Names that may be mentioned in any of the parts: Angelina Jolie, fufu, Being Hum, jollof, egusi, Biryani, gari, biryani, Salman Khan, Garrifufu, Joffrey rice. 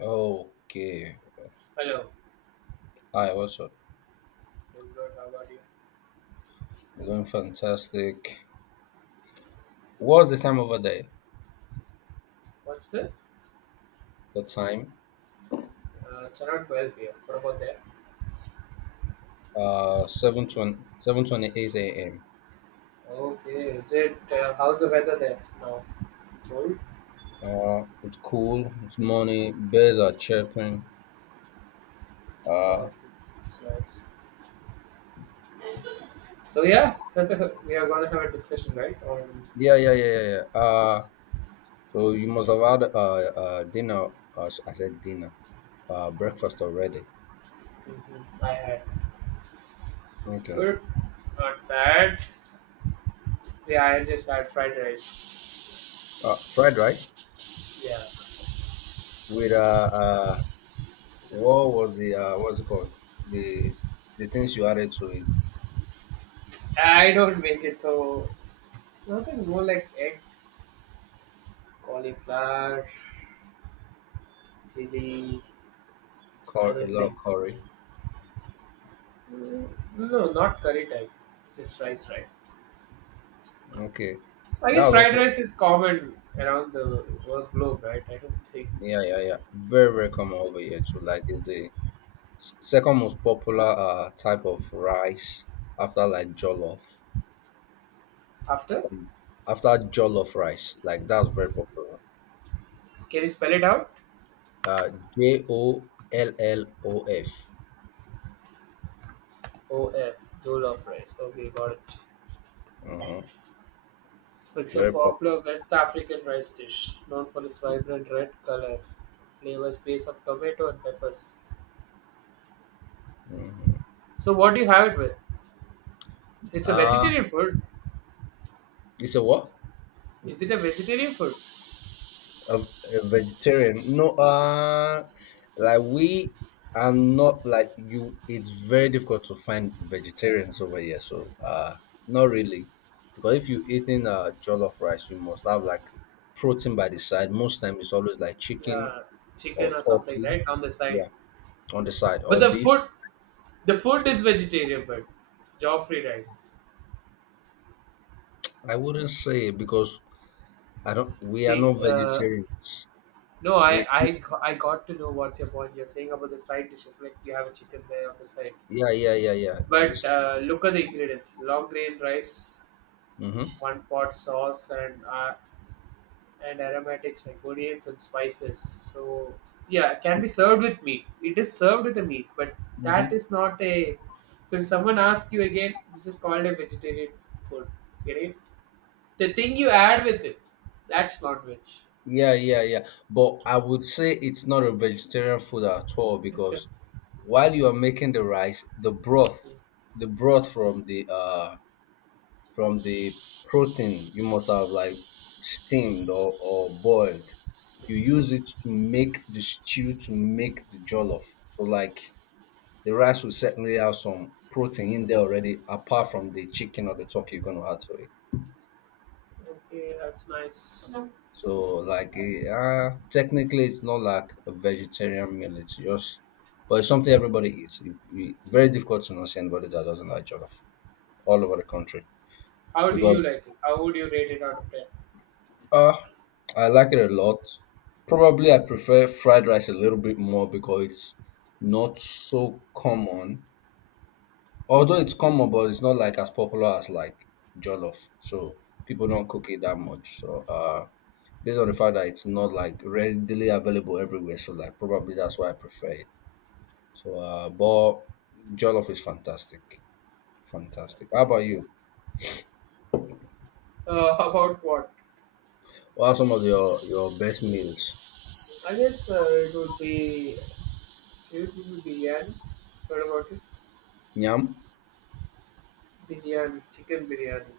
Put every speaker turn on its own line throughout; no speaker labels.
Okay.
Hello,
Hi, what's up?
I good. How about you?
You're doing fantastic. What's the time over there?
What's the?
The time?
It's around 12 here. What about there?
7:20, 7:28 a.m.
Okay, is it? How's the weather there? No, cold.
It's cool. It's morning. Bears are chirping. Uh,
No, it's nice. So yeah, we are gonna have a discussion, right? On
yeah, yeah, yeah, yeah. yeah. Uh, so you must have had dinner. I said dinner. Breakfast already.
hmm I had. It's
Okay.
good, not bad. Yeah, I just had fried rice.
Fried rice
Yeah,
with uh what was the what's it called? The the things you added to it.
I don't make it so. Nothing more like egg, cauliflower, chili,
A
other
lot of
things.
curry.
Mm, No, not curry type. Just rice, right?
Okay.
I
That
guess
was
fried
also
rice is common around the world globe, right? I don't think.
yeah, yeah, yeah. Very, very common over here too. Like it's the second most popular type of rice after like jollof.
After,
After after jollof rice. Like that's very popular.
can you spell it out?
Uh J O huh
O F dole of rice. Okay, got it. It's a
Very popular.
popular West African rice dish known for its vibrant red color, flavors based on tomato and peppers.
Mm-hmm.
So, what do you have it with? It's a
Uh
vegetarian food.
it's a what?
Is it a vegetarian food?
A vegetarian. No. Like we are not like you. It's very difficult to find vegetarians over here. So not really, because if you're eating jollof rice, you must have like protein by the side. Most time, it's always like chicken
Yeah, chicken
or
or something,
turkey.
right? On the side.
Yeah, on the side
But
or
the
beef.
food, the food is vegetarian, but Joffrey rice.
I wouldn't say because I don't. We are
See,
not vegetarian.
No,
We
I got to know what's your point. You're saying about the side dishes, like you have a chicken there on the side.
yeah yeah yeah yeah on this.
But look at the ingredients: long grain rice,
Mm-hmm.
one pot sauce, and and aromatics like onions and spices. So yeah, it can
So,
be served with meat. It is served with the meat, but that
mm-hmm.
is not a. So if someone asks you again, this is called a vegetarian food. Get it? The thing you add with it, that's not veg.
Yeah, yeah, yeah. But I would say it's not a vegetarian food at all because while you are making the rice, the broth from the from the protein you must have like steamed or boiled. You use it to make the stew to make the jollof. So like the rice will certainly have some protein in there already apart from the chicken or the turkey you're gonna add to it.
Okay, that's nice.
So like
That's
technically it's not like a vegetarian meal. It's just, but it's something everybody eats. Very difficult to not see anybody that doesn't like jollof all over the country
how do you
because
like it? How would you rate it out of 10?
uh, I like it a lot. Probably I prefer fried rice a little bit more because it's not so common. Although it's common, but it's not like as popular as like jollof. So people don't cook it that much. So based on the fact that it's not like readily available everywhere. So like probably that's why I prefer it. So but jollof is fantastic, fantastic.
That's
How about you?
nice. About what?
What are some of your best meals?
I guess it would be biryani. What about it?
Yam,
Biryani, chicken biryani,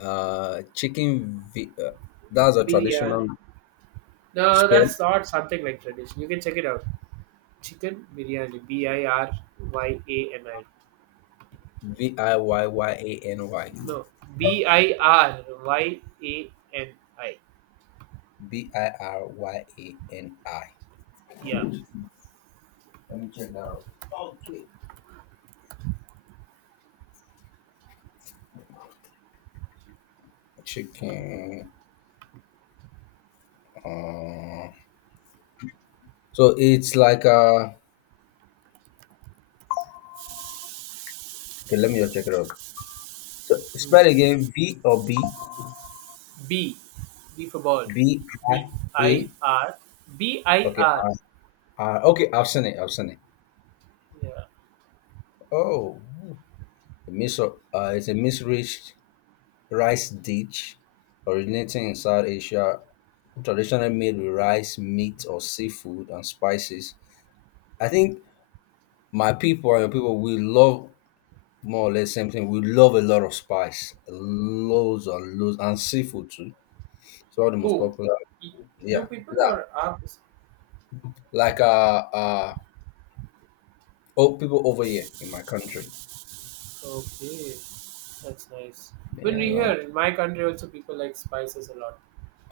chicken. That's a traditional
biryani. No,
spell.
that's not something like tradition. You can check it out. Chicken biryani, B I R Y A N I.
V I y y a n y.
No, Biryani.
B I r y a n I.
Yeah.
Let me check that out. Okay. Chicken. Uh, so it's like a. Okay, let me just check it out. So spell
Mm.
again V or B
B, B for ball.
B I
B
A.
I R B I
Okay,
R.
R, R. Okay, option A, option A.
Yeah.
Oh, a mis- uh, it's a misreached rice dish originating in South Asia, traditionally made with rice, meat, or seafood and spices. I think my people and your people we love more or less same thing. We love a lot of spice, loads and loads, and seafood too. It's one of the most
Who?
popular
Y- You
yeah,
people
yeah.
or ours?
Like oh, people over here in my country.
Okay, that's nice. When
Yeah, you
we here
know.
in my country, also people like spices a lot.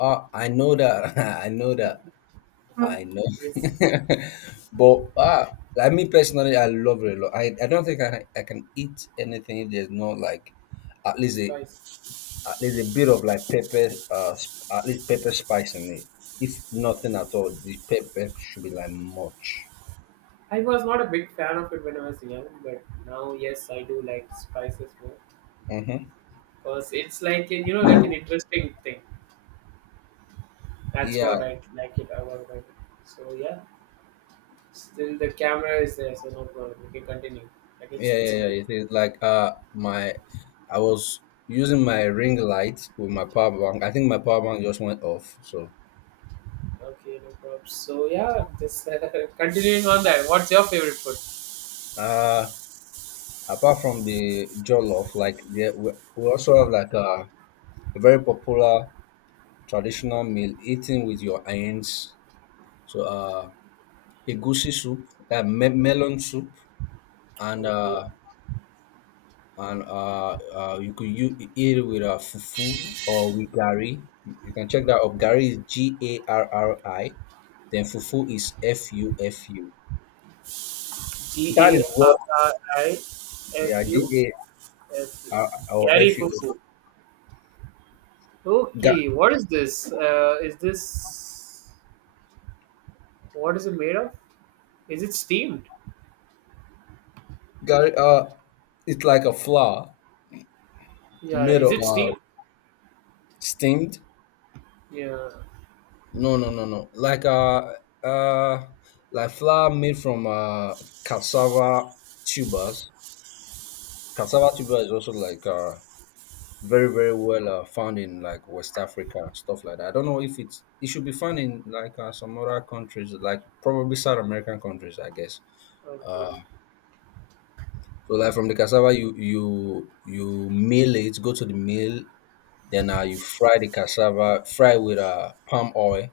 Oh, I know that. I know that. I know.
Yes,
But ah, like me personally, I love it a lot. I don't think I can eat anything if there's no like at least a
spice.
at least a bit of like pepper at least pepper spice in it. If nothing at all, the pepper should be like much.
I was not a big fan of it when I was young, but now yes, I do like spices more
Mm-hmm.
because it's like a- you know, like an interesting thing. That's
Yeah,
what I like it about it. So yeah, still the camera is there, so no problem. We can continue. I can
yeah,
still
yeah,
see
yeah.
you.
It is like my I was using my ring light with my power bank. I think my power bank just went off. So
Okay, no problem. So yeah, just continuing on that. What's your favorite food?
uh apart from the jollof, like yeah, we also have like a very popular traditional meal eating with your hands. So egusi soup, melon soup and
Okay.
uh and you could you eat it with a fufu or with gari. You can check that up. Gari is Garri, then fufu is Fufu. That is what yeah G
G-A-R-R-I-F-U-F-U.
A R or
Gary
F U.
Fuku.
Ga-
Okay, what is this? Is this what is it made of? Is it steamed?
Gari it's like a flour
Yeah,
made
is
of
it steamed?
steamed.
Yeah.
No uh like flour made from cassava tubers. Cassava tuber is also like very very well found in like West Africa and stuff like that. I don't know if it's it should be found in like some other countries, like probably South American countries, I guess.
Okay,
Uh, so like from the cassava, you mill it, go to the mill, then you fry the cassava, fry with palm oil,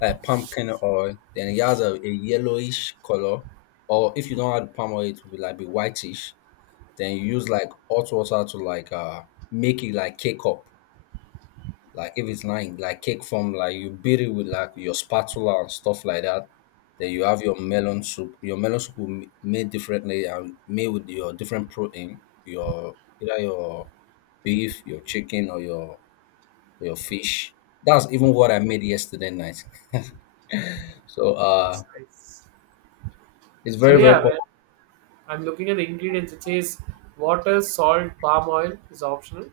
like pumpkin oil. Then it has a yellowish color, or if you don't add palm oil, it will like be whitish. Then you use like hot water to like make it like cake up. Like if it's like cake form, like you beat it with like your spatula and stuff like that. Then you have your melon soup. Your melon soup will made differently and made with your different protein, your either your beef, your chicken, or your fish. That's even what I made yesterday night. So uh,
that's nice.
it's
So
very very
yeah, well,
popular.
I'm looking at the ingredients. It says water, salt, palm oil is optional,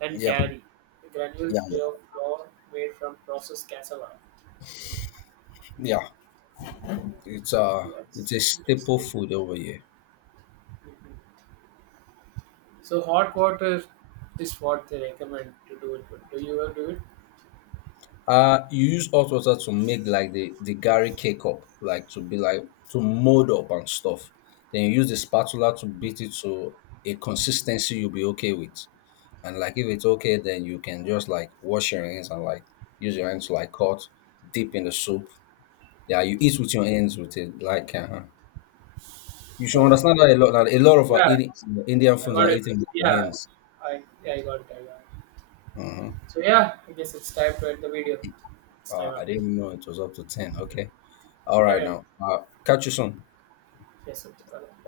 and
Yeah,
gari, a granule
yeah, yeah,
flavored flour made from processed cassava.
yeah. It's uh, it's
That's
a
just
staple
good.
food over here.
Mhm. So hot water is what they recommend to do it with. Do you ever do it?
You use hot water to make like the gari cake up, like to be like to mold up and stuff. Then you use the spatula to beat it to a consistency you'll be okay with. And like if it's okay, then you can just like wash your hands and like use your hands to like cut, dip in the soup. Yeah, you eat with your hands with it. Like you should
Got it, got it.
understand that a lot. That a lot of our
Yeah,
Indian
I
foods
got
are
it.
eaten with your
Yeah,
hands.
yeah, I got it. I got it.
Hmm.
So yeah, I guess it's time to end the video. It's time
I
up.
didn't know it was up to 10. Okay, all right
Carry on.
now. Catch you soon.
Yes, it's got it.